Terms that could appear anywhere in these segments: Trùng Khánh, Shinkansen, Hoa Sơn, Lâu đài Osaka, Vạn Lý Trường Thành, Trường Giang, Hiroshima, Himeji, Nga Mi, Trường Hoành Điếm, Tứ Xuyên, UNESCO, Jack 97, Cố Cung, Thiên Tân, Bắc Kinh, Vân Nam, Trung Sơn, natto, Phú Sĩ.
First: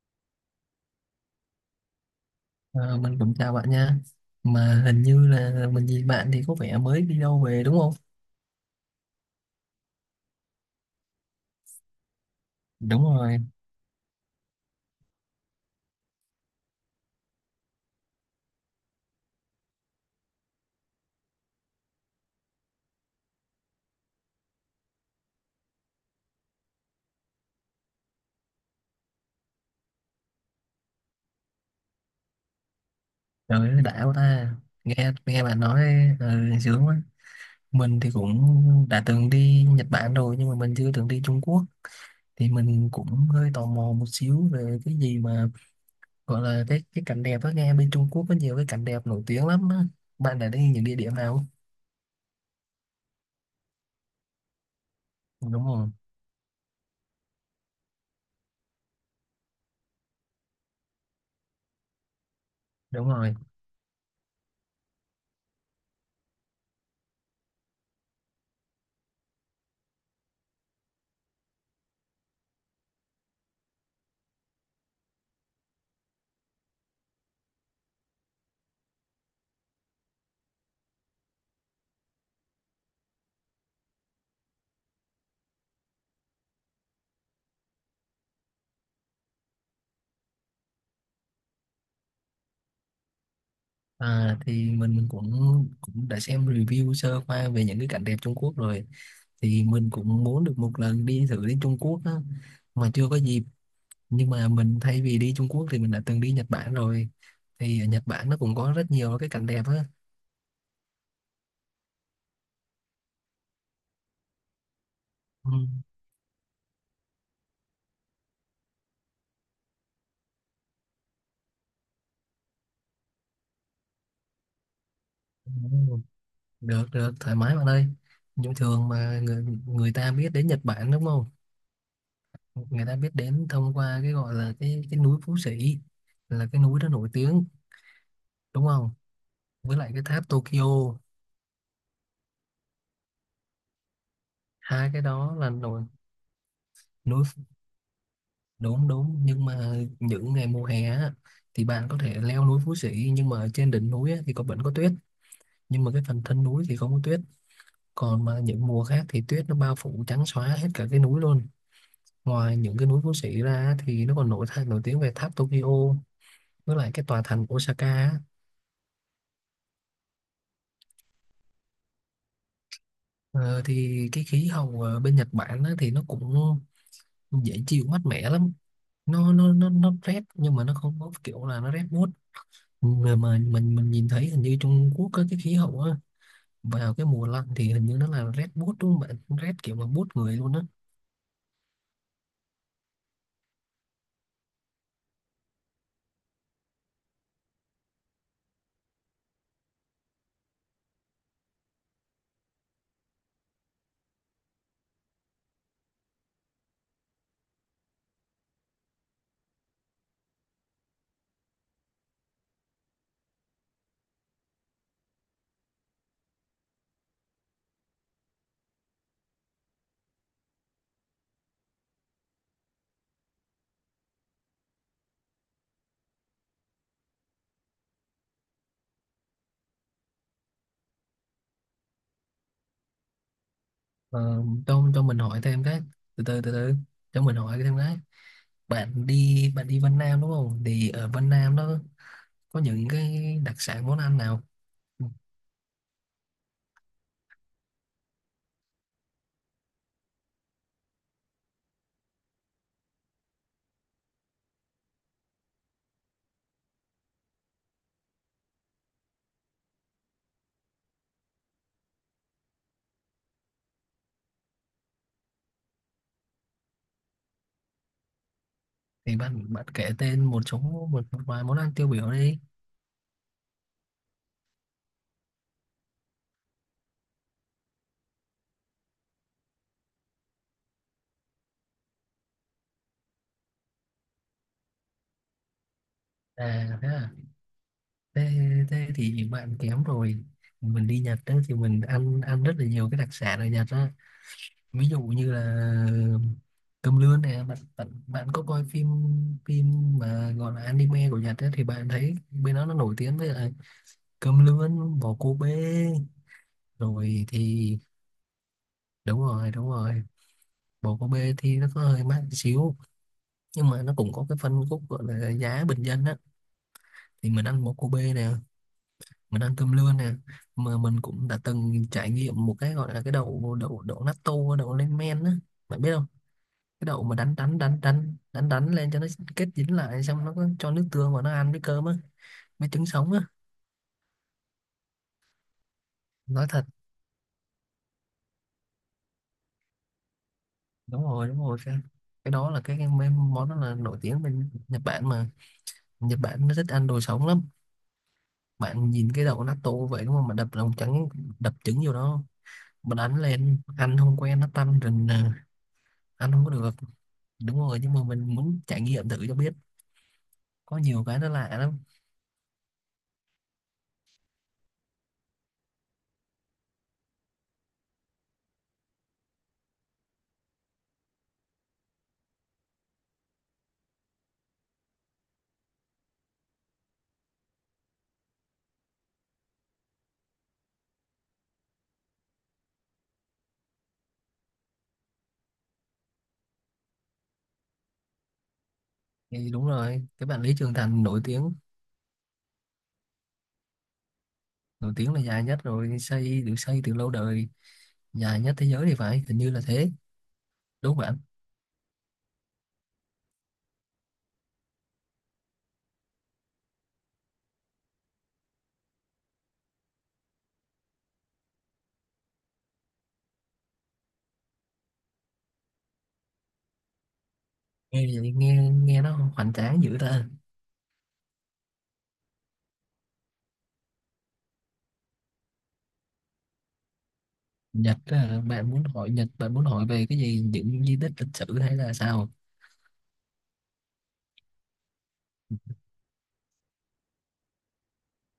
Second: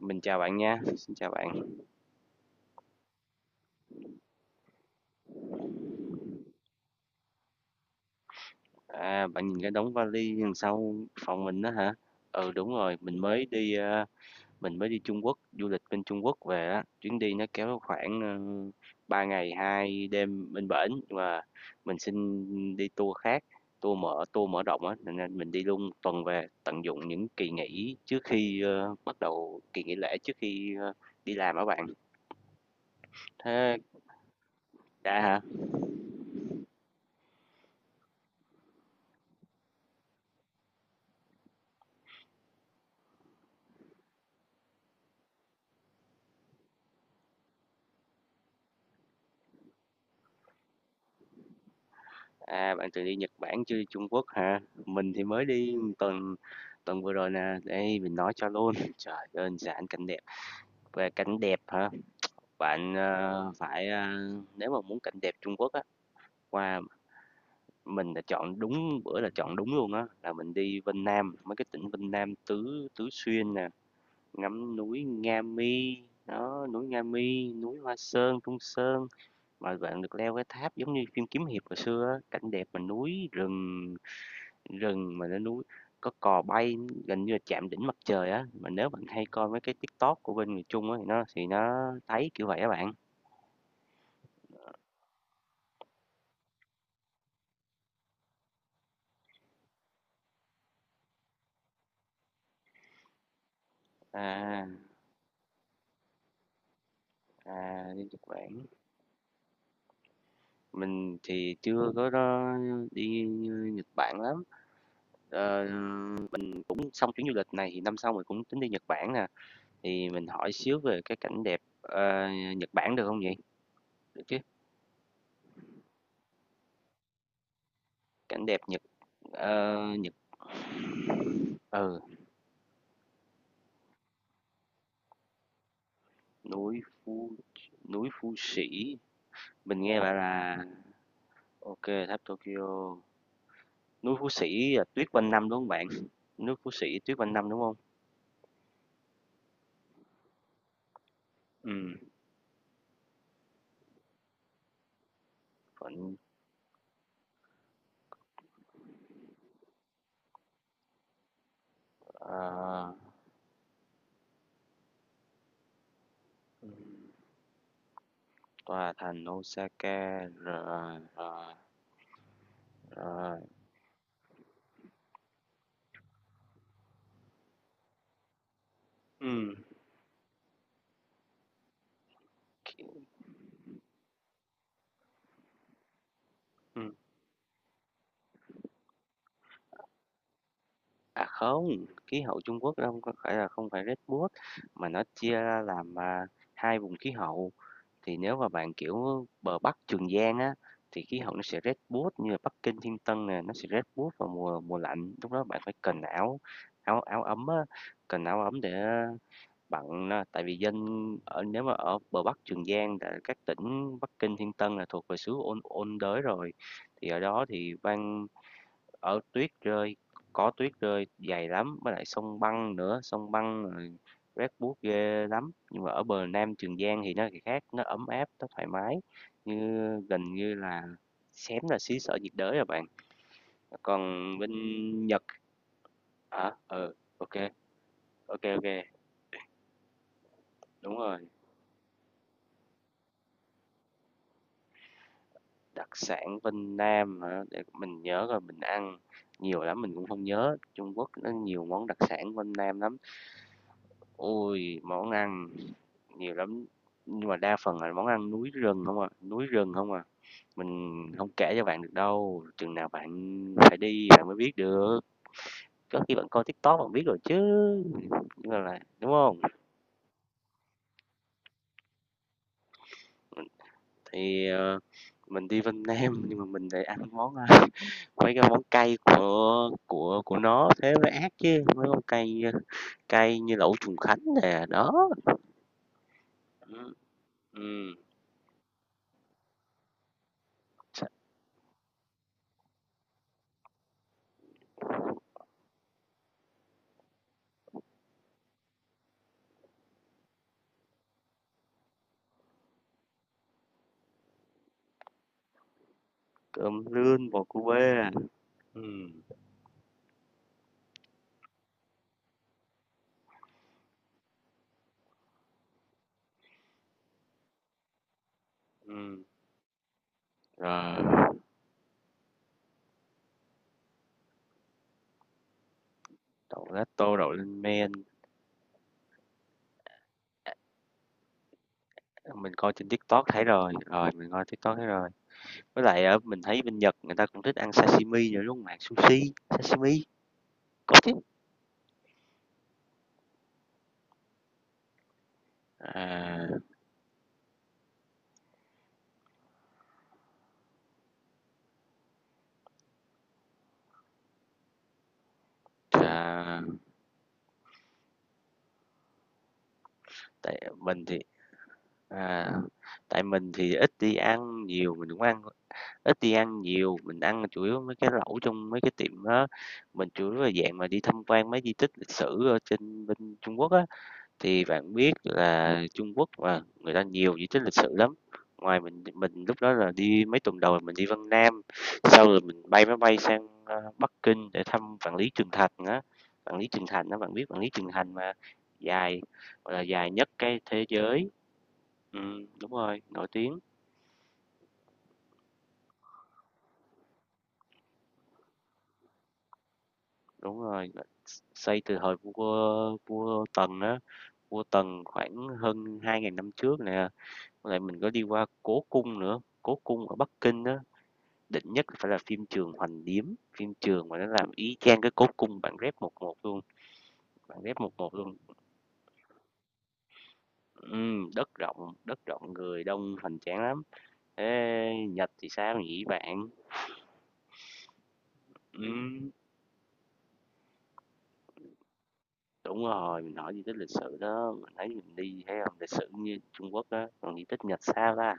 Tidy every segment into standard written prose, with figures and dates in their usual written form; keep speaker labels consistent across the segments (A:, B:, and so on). A: Mình chào bạn nha, xin chào bạn.
B: Ờ, mình cũng chào bạn nha, mà hình như là mình gì bạn thì có vẻ mới đi đâu về đúng không?
A: À, bạn nhìn cái đống vali đằng sau phòng mình đó hả? Ừ, đúng rồi,
B: Đúng
A: mình
B: rồi.
A: mới đi, mình mới đi Trung Quốc, du lịch bên Trung Quốc về á, chuyến đi nó kéo khoảng, 3 ngày 2 đêm bên bển, và mình xin đi tour khác, tour mở rộng á, nên ra mình đi luôn 1 tuần về, tận dụng những kỳ nghỉ trước khi, bắt đầu kỳ nghỉ lễ trước khi, đi làm á bạn.
B: Trời
A: Thế
B: ơi đã quá ta, nghe
A: đã hả?
B: nghe bạn nói. ờ, Sướng quá. Mình thì cũng đã từng đi Nhật Bản rồi nhưng mà mình chưa từng đi Trung Quốc, thì mình cũng hơi tò mò một xíu về cái gì mà gọi là cái cảnh đẹp á, nghe bên Trung Quốc có nhiều cái cảnh đẹp nổi tiếng lắm á. Bạn đã đi những địa điểm nào?
A: À, bạn từng đi Nhật Bản chưa, Trung Quốc hả? Mình thì mới
B: Đúng
A: đi
B: rồi,
A: tuần tuần vừa rồi nè. Đây mình nói cho luôn. Trời đơn giản cảnh đẹp. Về cảnh đẹp hả? Bạn
B: đúng rồi.
A: phải nếu mà muốn cảnh đẹp Trung Quốc á, qua mình đã chọn đúng bữa là chọn đúng luôn á, là mình đi Vân Nam, mấy cái tỉnh Vân Nam Tứ Tứ Xuyên nè, ngắm núi Nga Mi. Đó, núi Nga Mi, núi Hoa Sơn, Trung Sơn mà bạn được leo cái tháp giống như phim kiếm hiệp hồi xưa á, cảnh đẹp mà núi rừng Rừng mà lên núi, có cò bay gần như là chạm đỉnh mặt trời á, mà nếu bạn hay coi mấy cái TikTok của bên người Trung á thì nó thấy kiểu vậy á bạn.
B: À, thì mình cũng cũng đã xem review sơ qua về những cái cảnh đẹp Trung Quốc rồi, thì mình cũng muốn được một lần đi thử đến Trung Quốc á mà chưa có dịp. Nhưng mà
A: À,
B: mình thay vì đi Trung Quốc thì mình đã từng đi Nhật Bản rồi, thì
A: à,
B: ở Nhật
A: đi Nhật
B: Bản nó cũng
A: Bản,
B: có rất nhiều cái cảnh đẹp á.
A: mình thì chưa có đó, đi Nhật Bản lắm.
B: Ừ.
A: Ờ, mình cũng xong chuyến du lịch này thì năm sau mình cũng tính đi Nhật Bản nè. Thì mình hỏi xíu về cái cảnh đẹp Nhật Bản được không vậy? Được chứ?
B: Ừ, được được thoải mái bạn ơi.
A: Cảnh
B: Nhưng
A: đẹp Nhật
B: thường mà người
A: ờ,
B: người
A: Nhật
B: ta biết đến Nhật Bản đúng không,
A: ừ,
B: người ta biết đến thông qua cái gọi là cái núi Phú Sĩ, là cái
A: núi
B: núi đó nổi
A: Phu
B: tiếng
A: núi Phu
B: đúng
A: Sĩ.
B: không, với
A: Mình
B: lại
A: nghe
B: cái
A: bạn
B: tháp Tokyo.
A: là OK, tháp Tokyo, núi Phú Sĩ là
B: Hai cái
A: tuyết quanh
B: đó
A: năm
B: là
A: đúng không
B: đồi
A: bạn? Núi Phú Sĩ tuyết
B: núi.
A: quanh năm đúng không?
B: Đúng đúng, nhưng mà những ngày mùa hè á, thì bạn
A: Ừ,
B: có thể leo núi Phú Sĩ nhưng mà trên đỉnh núi á, thì có vẫn có tuyết, nhưng mà cái
A: còn
B: phần thân núi thì không có tuyết. Còn mà những mùa khác thì tuyết nó bao phủ trắng xóa hết cả cái núi luôn. Ngoài những cái
A: ờ,
B: núi Phú Sĩ ra á, thì nó còn nổi thay nổi tiếng về tháp Tokyo với lại cái tòa thành Osaka á.
A: tòa thành Osaka, rồi rồi rồi.
B: Ờ, thì cái khí hậu ở bên Nhật Bản á, thì nó cũng dễ chịu mát mẻ lắm. nó nó
A: Ừm,
B: nó nó rét nhưng mà nó không có kiểu là nó rét buốt,
A: ki-
B: mà mình nhìn thấy hình như Trung Quốc có cái khí hậu á,
A: ừm.
B: vào cái mùa lạnh thì hình như nó là rét buốt đúng không bạn? Rét kiểu mà buốt người luôn á.
A: À không, khí hậu Trung Quốc đâu có phải là không phải Red Bull mà nó chia ra làm hai vùng khí hậu. Thì nếu mà bạn, kiểu, bờ Bắc Trường Giang á, thì khí hậu nó sẽ rét buốt như là Bắc Kinh, Thiên Tân nè, nó sẽ rét buốt vào mùa mùa lạnh, lúc đó bạn phải cần áo áo áo ấm á, cần áo ấm để bạn á. Tại vì dân ở nếu mà ở bờ Bắc Trường Giang tại các tỉnh Bắc Kinh, Thiên Tân là thuộc về xứ ôn ôn đới rồi, thì ở đó thì ban ở tuyết rơi, có tuyết rơi dày lắm, với lại sông băng nữa, sông băng rét buốt ghê lắm. Nhưng mà ở bờ Nam Trường Giang thì nó khác, nó ấm áp, nó thoải mái, như gần như là xém là xứ sở nhiệt đới rồi bạn. Còn
B: Ờ,
A: bên
B: cho mình
A: Nhật
B: hỏi thêm cái, từ từ
A: hả?
B: từ từ
A: Ừ,
B: cho
A: ok,
B: mình hỏi thêm cái,
A: ok, ok,
B: bạn đi Vân Nam đúng không, thì
A: đúng
B: ở
A: rồi.
B: Vân Nam nó có những cái đặc sản món ăn nào? Ừ,
A: Đặc sản bên Nam hả? Để mình nhớ rồi mình ăn nhiều lắm mình cũng không nhớ. Trung Quốc nó nhiều món đặc sản bên Nam lắm. Ôi, món ăn nhiều lắm, nhưng mà đa phần là món ăn núi rừng không à, núi rừng không à. Mình không kể cho bạn được đâu, chừng nào bạn phải đi bạn mới biết được. Có khi bạn coi TikTok bạn biết rồi chứ, nhưng mà là đúng
B: thì
A: không?
B: bạn bạn kể tên một số, một, một vài món ăn tiêu biểu đi.
A: Thì, mình đi Vân Nam nhưng mà mình lại ăn món, mấy cái món cay của nó thế mới ác chứ, mấy món cay, cay như lẩu Trùng Khánh nè, đó.
B: À thế
A: Ừm,
B: à.
A: ừm,
B: Thế, thế thì bạn kém rồi. Mình đi Nhật đó thì mình ăn ăn rất là nhiều cái đặc sản ở Nhật đó, ví dụ như là cơm lươn này. Bạn bạn bạn có coi phim, phim mà gọi là anime của Nhật ấy, thì bạn thấy bên đó nó nổi tiếng với lại cơm lươn bò cô bê,
A: cơm lươn
B: rồi
A: bò cu
B: thì
A: bê, ừm,
B: đúng rồi, đúng rồi. Bò cô bê thì nó có hơi mắc xíu, nhưng mà nó cũng có cái phân khúc gọi là giá bình dân á, thì mình ăn bò cô bê nè,
A: ừm.
B: mình ăn cơm lươn nè, mà mình cũng
A: Rồi
B: đã từng trải nghiệm một cái gọi là cái đậu đậu đậu natto, đậu lên men á. Bạn biết
A: đậu
B: cái đậu
A: gato
B: mà
A: đậu
B: đánh đánh
A: lên
B: đánh
A: men,
B: đánh đánh đánh lên cho nó kết dính lại, xong nó có cho nước tương vào nó ăn với cơm á,
A: mình
B: với
A: coi
B: trứng
A: trên
B: sống á.
A: TikTok thấy rồi, với lại ở mình
B: Nói
A: thấy
B: thật,
A: bên Nhật người ta cũng thích ăn sashimi nữa đúng không bạn, sushi sashimi có
B: đúng
A: chứ.
B: rồi đúng rồi, cái đó là món đó là nổi tiếng bên Nhật Bản mà. Nhật
A: À,
B: Bản nó thích ăn đồ sống lắm. Bạn nhìn cái đậu natto vậy đúng không, mà đập lòng trắng, đập trứng vô đó mà đánh lên, ăn không quen nó tanh rình à, ăn không có
A: à
B: được. Đúng rồi nhưng mà mình muốn trải nghiệm thử cho biết,
A: tại
B: có
A: mình
B: nhiều
A: thì
B: cái nó lạ lắm.
A: à, tại mình thì ít đi ăn nhiều mình cũng ăn ít đi ăn nhiều mình ăn chủ yếu mấy cái lẩu trong mấy cái tiệm đó, mình chủ yếu là dạng mà đi tham quan mấy di tích lịch sử ở trên bên Trung Quốc á. Thì bạn biết là Trung Quốc mà, người ta nhiều di tích lịch sử lắm. Ngoài mình lúc đó là đi mấy tuần đầu là mình đi Vân Nam, sau rồi mình bay máy bay sang, Bắc Kinh để thăm Vạn Lý Trường Thành á. Vạn Lý Trường Thành đó bạn biết Vạn Lý Trường Thành mà, dài,
B: Thì đúng
A: gọi là,
B: rồi
A: dài
B: cái
A: nhất
B: bạn Lý
A: cái
B: Trường
A: thế
B: Thành nổi
A: giới.
B: tiếng,
A: Đúng rồi, nổi tiếng,
B: nổi tiếng là dài nhất, rồi xây được xây từ lâu đời, dài nhất thế giới thì phải, hình như là thế
A: đúng rồi,
B: đúng không bạn?
A: xây từ thời vua vua Tần á, vua Tần khoảng hơn 2.000 năm trước nè. Với lại mình có đi qua Cố Cung nữa, Cố Cung ở Bắc Kinh đó, định nhất phải là phim Trường Hoành Điếm, phim Trường mà nó làm y chang cái cốt cung bản ghép một
B: nghe
A: một
B: vậy
A: luôn.
B: nghe nghe nó hoành tráng dữ ta.
A: Đất rộng người đông hoành tráng lắm. Thế Nhật thì sao nhỉ bạn?
B: Nhật á, bạn muốn hỏi Nhật,
A: Ừm,
B: bạn muốn hỏi về cái gì, những di tích lịch sử hay là sao?
A: đúng rồi, mình hỏi gì tích lịch sử đó, mình thấy mình đi thấy không lịch sử như Trung Quốc đó, còn di tích Nhật sao ta?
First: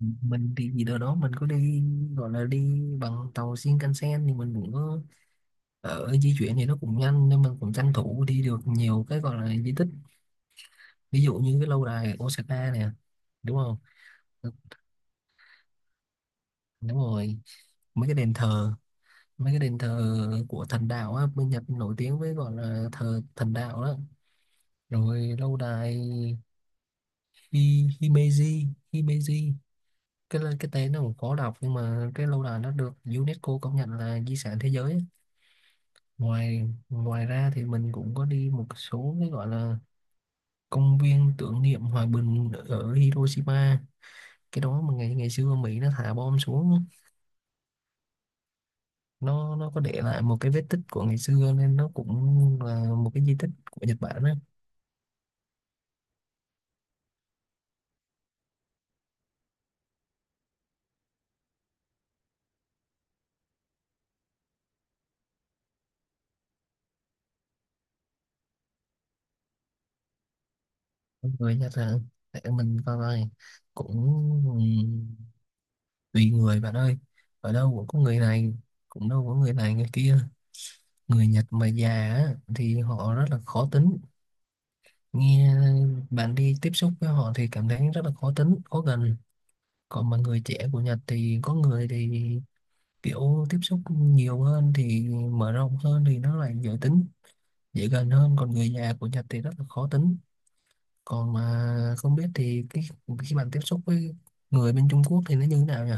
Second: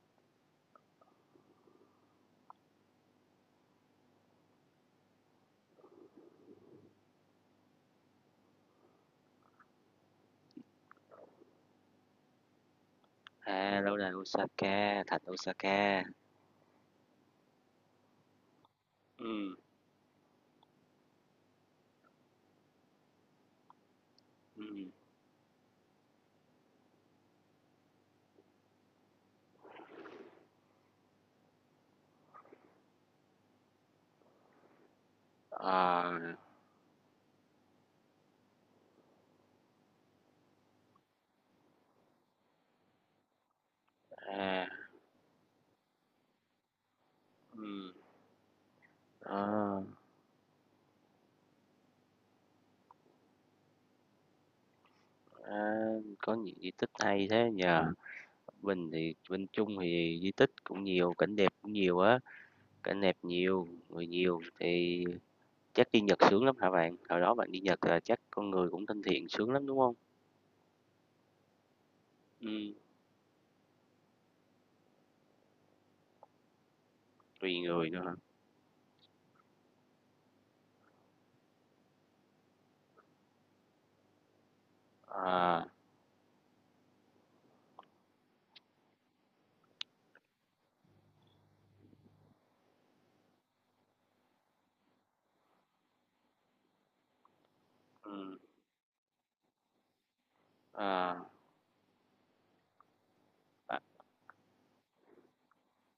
B: Mình đi gì đâu đó, mình có đi gọi là đi bằng tàu Shinkansen thì mình cũng có ở di chuyển thì nó cũng nhanh, nên mình cũng tranh thủ đi được nhiều cái gọi là di tích, ví dụ như cái lâu đài Osaka nè, đúng không?
A: À, lâu đài Osaka, thạch Osaka.
B: Đúng rồi. Mấy cái đền thờ, mấy
A: Ừm,
B: cái đền thờ của thần đạo á, bên Nhật nổi tiếng với gọi là thờ thần đạo đó.
A: ừm.
B: Rồi lâu đài Himeji, Himeji, cái tên nó cũng khó đọc nhưng mà cái lâu đài nó được UNESCO công nhận là di sản thế giới á.
A: Ờ,
B: Ngoài Ngoài ra thì mình cũng có đi một số cái gọi là công viên tưởng niệm hòa bình ở Hiroshima, cái
A: à,
B: đó mà ngày ngày xưa Mỹ nó thả bom xuống,
A: ừm,
B: nó
A: ờ,
B: có để lại một cái vết tích của ngày xưa nên nó cũng là một cái di tích của Nhật Bản á.
A: à, có những di tích hay thế nhờ? Bình thì bên Trung thì di tích cũng nhiều, cảnh đẹp cũng nhiều á, cảnh đẹp nhiều, người nhiều thì chắc đi Nhật sướng lắm hả bạn? Hồi đó bạn đi Nhật là chắc con người cũng thân thiện sướng lắm, đúng không?
B: Mọi người nhắc là để
A: Ừ,
B: mình coi coi, cũng tùy người bạn ơi, ở
A: tùy
B: đâu cũng
A: người
B: có
A: nữa hả?
B: người này, cũng đâu có người này người kia. Người Nhật mà già á, thì họ rất là khó tính. Nghe
A: À,
B: bạn đi tiếp xúc với họ thì cảm thấy rất là khó tính khó gần. Còn mà người trẻ của Nhật thì có người thì kiểu tiếp xúc nhiều hơn thì mở rộng hơn thì nó lại dễ tính, dễ gần hơn.
A: ừm,
B: Còn người già của Nhật thì rất là khó tính.
A: à,
B: Còn mà không biết thì cái khi bạn tiếp
A: à,
B: xúc với người bên Trung Quốc thì nó như thế nào nhỉ,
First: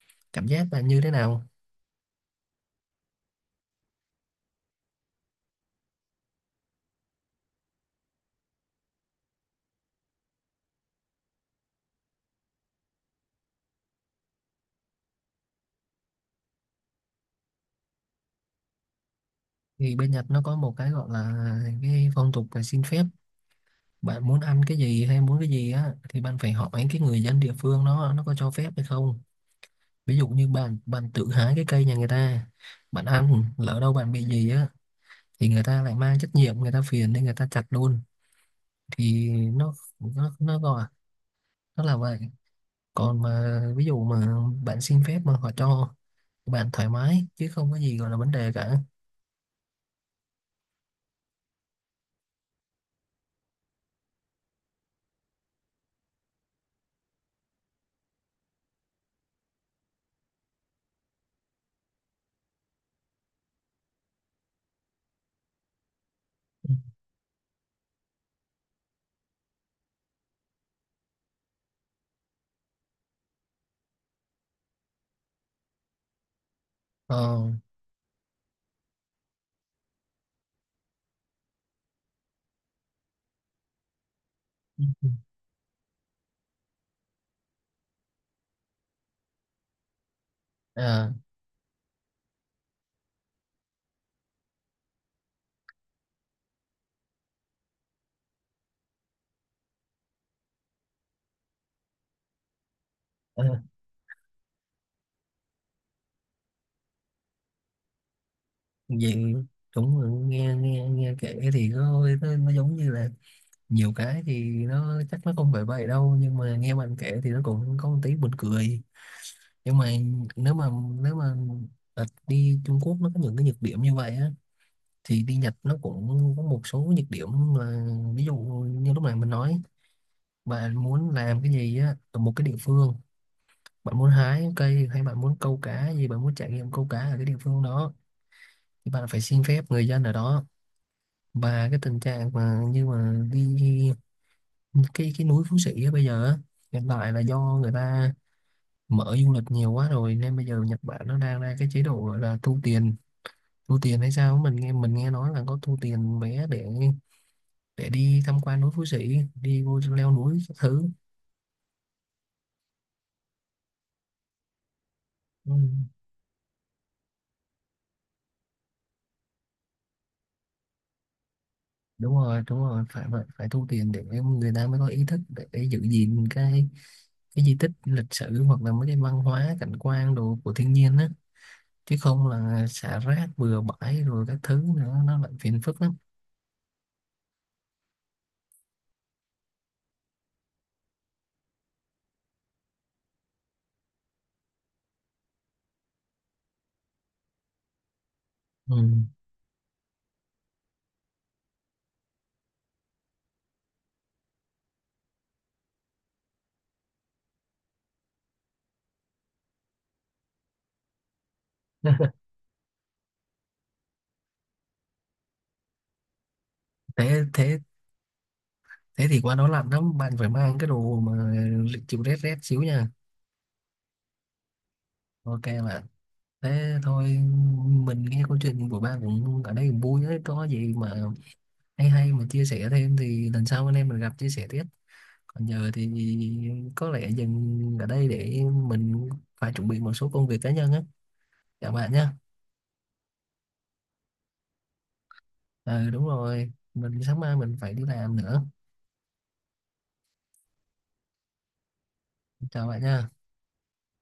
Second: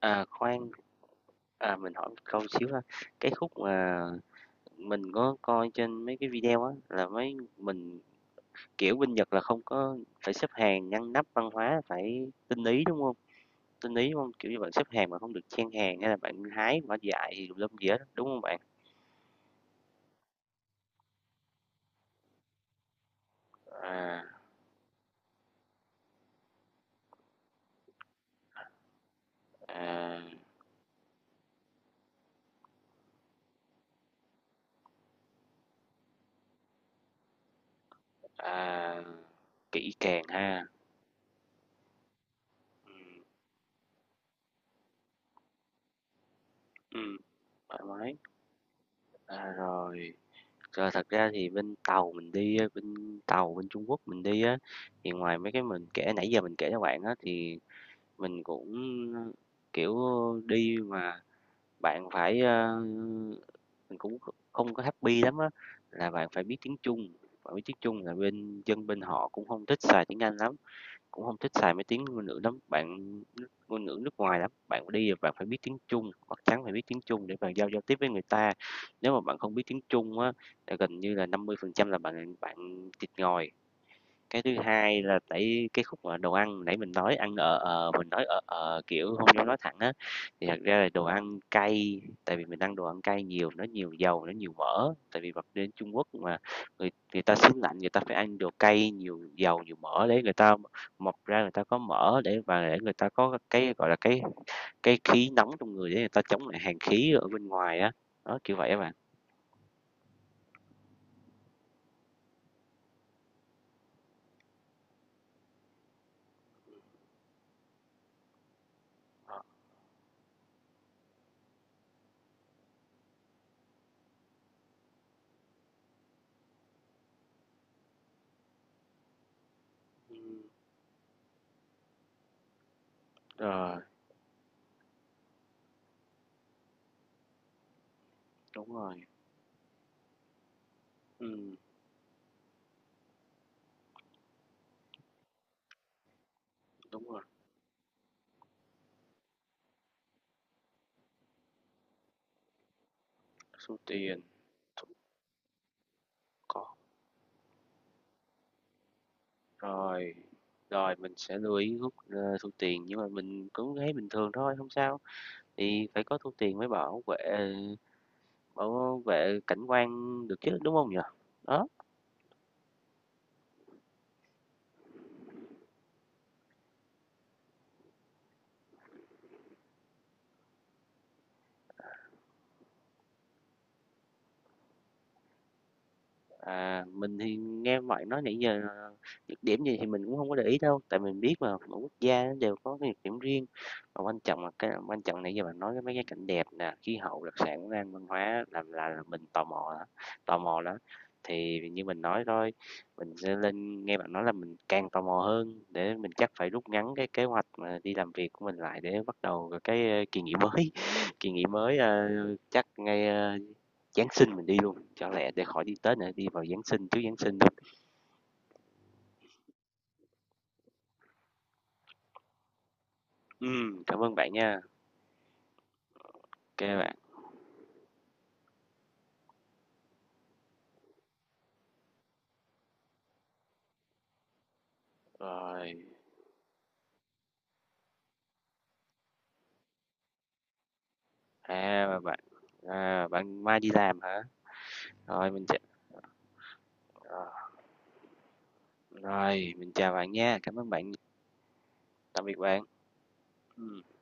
B: cảm giác
A: khoan,
B: là như thế nào?
A: à, mình hỏi một câu xíu ha, cái khúc mà mình có coi trên mấy cái video á, là mấy mình kiểu, bên Nhật là không có phải xếp hàng ngăn nắp văn hóa, phải tinh ý, đúng không? Tinh ý đúng. Kiểu như, bạn xếp hàng mà không được chen hàng hay là bạn hái quả dại gì tùm lum gì hết, đúng không bạn?
B: Thì bên Nhật nó có một cái gọi là cái phong tục là xin phép,
A: À,
B: bạn muốn ăn cái gì hay muốn cái gì á thì bạn phải hỏi cái người dân địa phương, nó có cho phép hay không. Ví
A: à,
B: dụ như bạn bạn tự hái cái cây nhà người ta, bạn ăn lỡ đâu bạn bị gì á, thì người ta lại mang trách nhiệm, người ta phiền nên người ta chặt luôn.
A: à,
B: Thì nó
A: kỹ càng
B: nó nó
A: ha,
B: gọi nó là vậy. Còn mà ví dụ mà bạn xin phép mà họ cho, bạn thoải
A: ừm,
B: mái chứ không có
A: thoải
B: gì gọi
A: mái.
B: là vấn đề cả.
A: À, rồi, rồi thật ra thì bên Tàu bên Trung Quốc mình đi á, thì ngoài mấy cái mình kể nãy giờ mình kể cho bạn á, thì mình cũng, kiểu, đi mà bạn phải, mình cũng không có happy lắm á, là bạn phải biết tiếng Trung. Bạn biết tiếng Trung là bên dân bên họ cũng không thích xài tiếng Anh lắm, cũng không thích xài mấy tiếng ngôn ngữ lắm, ngôn ngữ nước ngoài lắm. Bạn đi là bạn phải biết tiếng Trung, chắc chắn phải biết tiếng Trung để
B: Ờ.
A: bạn giao giao tiếp với người ta. Nếu mà bạn không biết tiếng Trung á, là gần như là 50% là bạn bạn thịt ngòi. Cái thứ hai là tại cái khúc mà đồ ăn nãy mình nói ăn ở mình nói ở kiểu không dám nói thẳng á, thì thật ra là đồ
B: À,
A: ăn cay, tại vì mình ăn đồ ăn cay nhiều, nó nhiều dầu, nó nhiều mỡ, tại vì bật đến Trung Quốc mà người người ta xứ lạnh người ta phải ăn đồ cay, nhiều dầu, nhiều mỡ để người ta mọc ra người ta có mỡ để và để người ta có
B: ờ.
A: cái, gọi là, cái khí nóng trong người để người ta chống lại hàn khí ở bên ngoài á, đó, kiểu vậy á bạn.
B: Vậy, cũng là nghe nghe nghe kể thì nó giống như là nhiều cái thì nó chắc nó không phải vậy đâu, nhưng mà nghe bạn kể thì nó cũng có một tí buồn cười. Nhưng mà nếu mà nếu mà đi Trung Quốc nó có những cái nhược điểm như vậy á, thì đi Nhật nó cũng có một số nhược điểm, là ví dụ như lúc này mình nói, bạn muốn làm cái gì á ở một cái địa phương,
A: Ờ,
B: bạn muốn hái cây hay bạn muốn câu cá gì, bạn muốn trải nghiệm câu cá ở cái địa phương đó,
A: đúng
B: thì
A: rồi.
B: bạn phải xin phép người dân ở đó. Và cái tình trạng mà như mà đi cái núi Phú Sĩ á bây giờ á, hiện tại là do người ta mở du lịch nhiều quá rồi, nên bây giờ Nhật Bản nó đang ra cái chế độ gọi là thu tiền, thu tiền hay sao á, mình nghe, mình nghe nói là có thu tiền vé để đi tham quan núi Phú Sĩ, đi vô leo
A: Rồi,
B: núi các thứ.
A: rồi mình sẽ lưu ý rút, thu tiền nhưng mà mình cũng thấy bình thường thôi, không sao,
B: Ừ.
A: thì phải có thu tiền mới bảo vệ cảnh quan được chứ, đúng không nhỉ? Đó.
B: Đúng rồi đúng rồi, phải vậy, phải thu tiền để người ta mới có ý thức để giữ gìn cái di tích lịch sử hoặc là mấy cái văn hóa cảnh quan đồ của thiên nhiên á, chứ không là xả rác bừa bãi rồi các thứ nữa nó lại phiền phức lắm.
A: À, mình thì nghe bạn nói nãy giờ nhược điểm gì thì mình cũng không có để ý đâu, tại mình biết mà mỗi quốc gia nó đều có cái nhược điểm riêng. Và quan trọng nãy giờ bạn nói cái mấy cái cảnh đẹp nè, khí hậu, đặc sản, món ăn, văn hóa là
B: Ừ.
A: là là mình tò mò đó, tò mò đó. Thì như mình nói thôi, mình sẽ lên nghe bạn nói là mình càng tò mò hơn, để mình chắc phải rút ngắn cái kế hoạch mà đi làm việc của mình lại để bắt đầu cái, kỳ nghỉ mới. Kỳ nghỉ mới, ờ, chắc ngay, Giáng sinh mình đi luôn, cho lẹ để khỏi đi Tết nữa, đi vào Giáng sinh, trước Giáng
B: thế
A: sinh luôn.
B: Thế, thế thì qua đó lạnh lắm, bạn phải mang cái đồ mà chịu rét, rét xíu nha.
A: Cảm ơn bạn nha. Ok
B: Ok bạn, thế
A: bạn.
B: thôi, mình nghe câu chuyện của bạn cũng ở đây cũng vui đấy, có gì mà hay hay mà chia sẻ thêm thì lần sau anh em mình gặp chia sẻ tiếp. Còn giờ
A: Rồi,
B: thì có lẽ dừng ở đây để mình phải chuẩn bị một số công việc cá nhân á, chào bạn
A: à,
B: nhé.
A: bạn, à, bạn mai đi làm hả? Rồi, mình sẽ,
B: Ừ đúng rồi, mình sáng
A: à,
B: mai mình phải đi làm nữa.
A: rồi, mình chào bạn nha, cảm ơn bạn, tạm biệt bạn.
B: Chào bạn nha.
A: Ừm.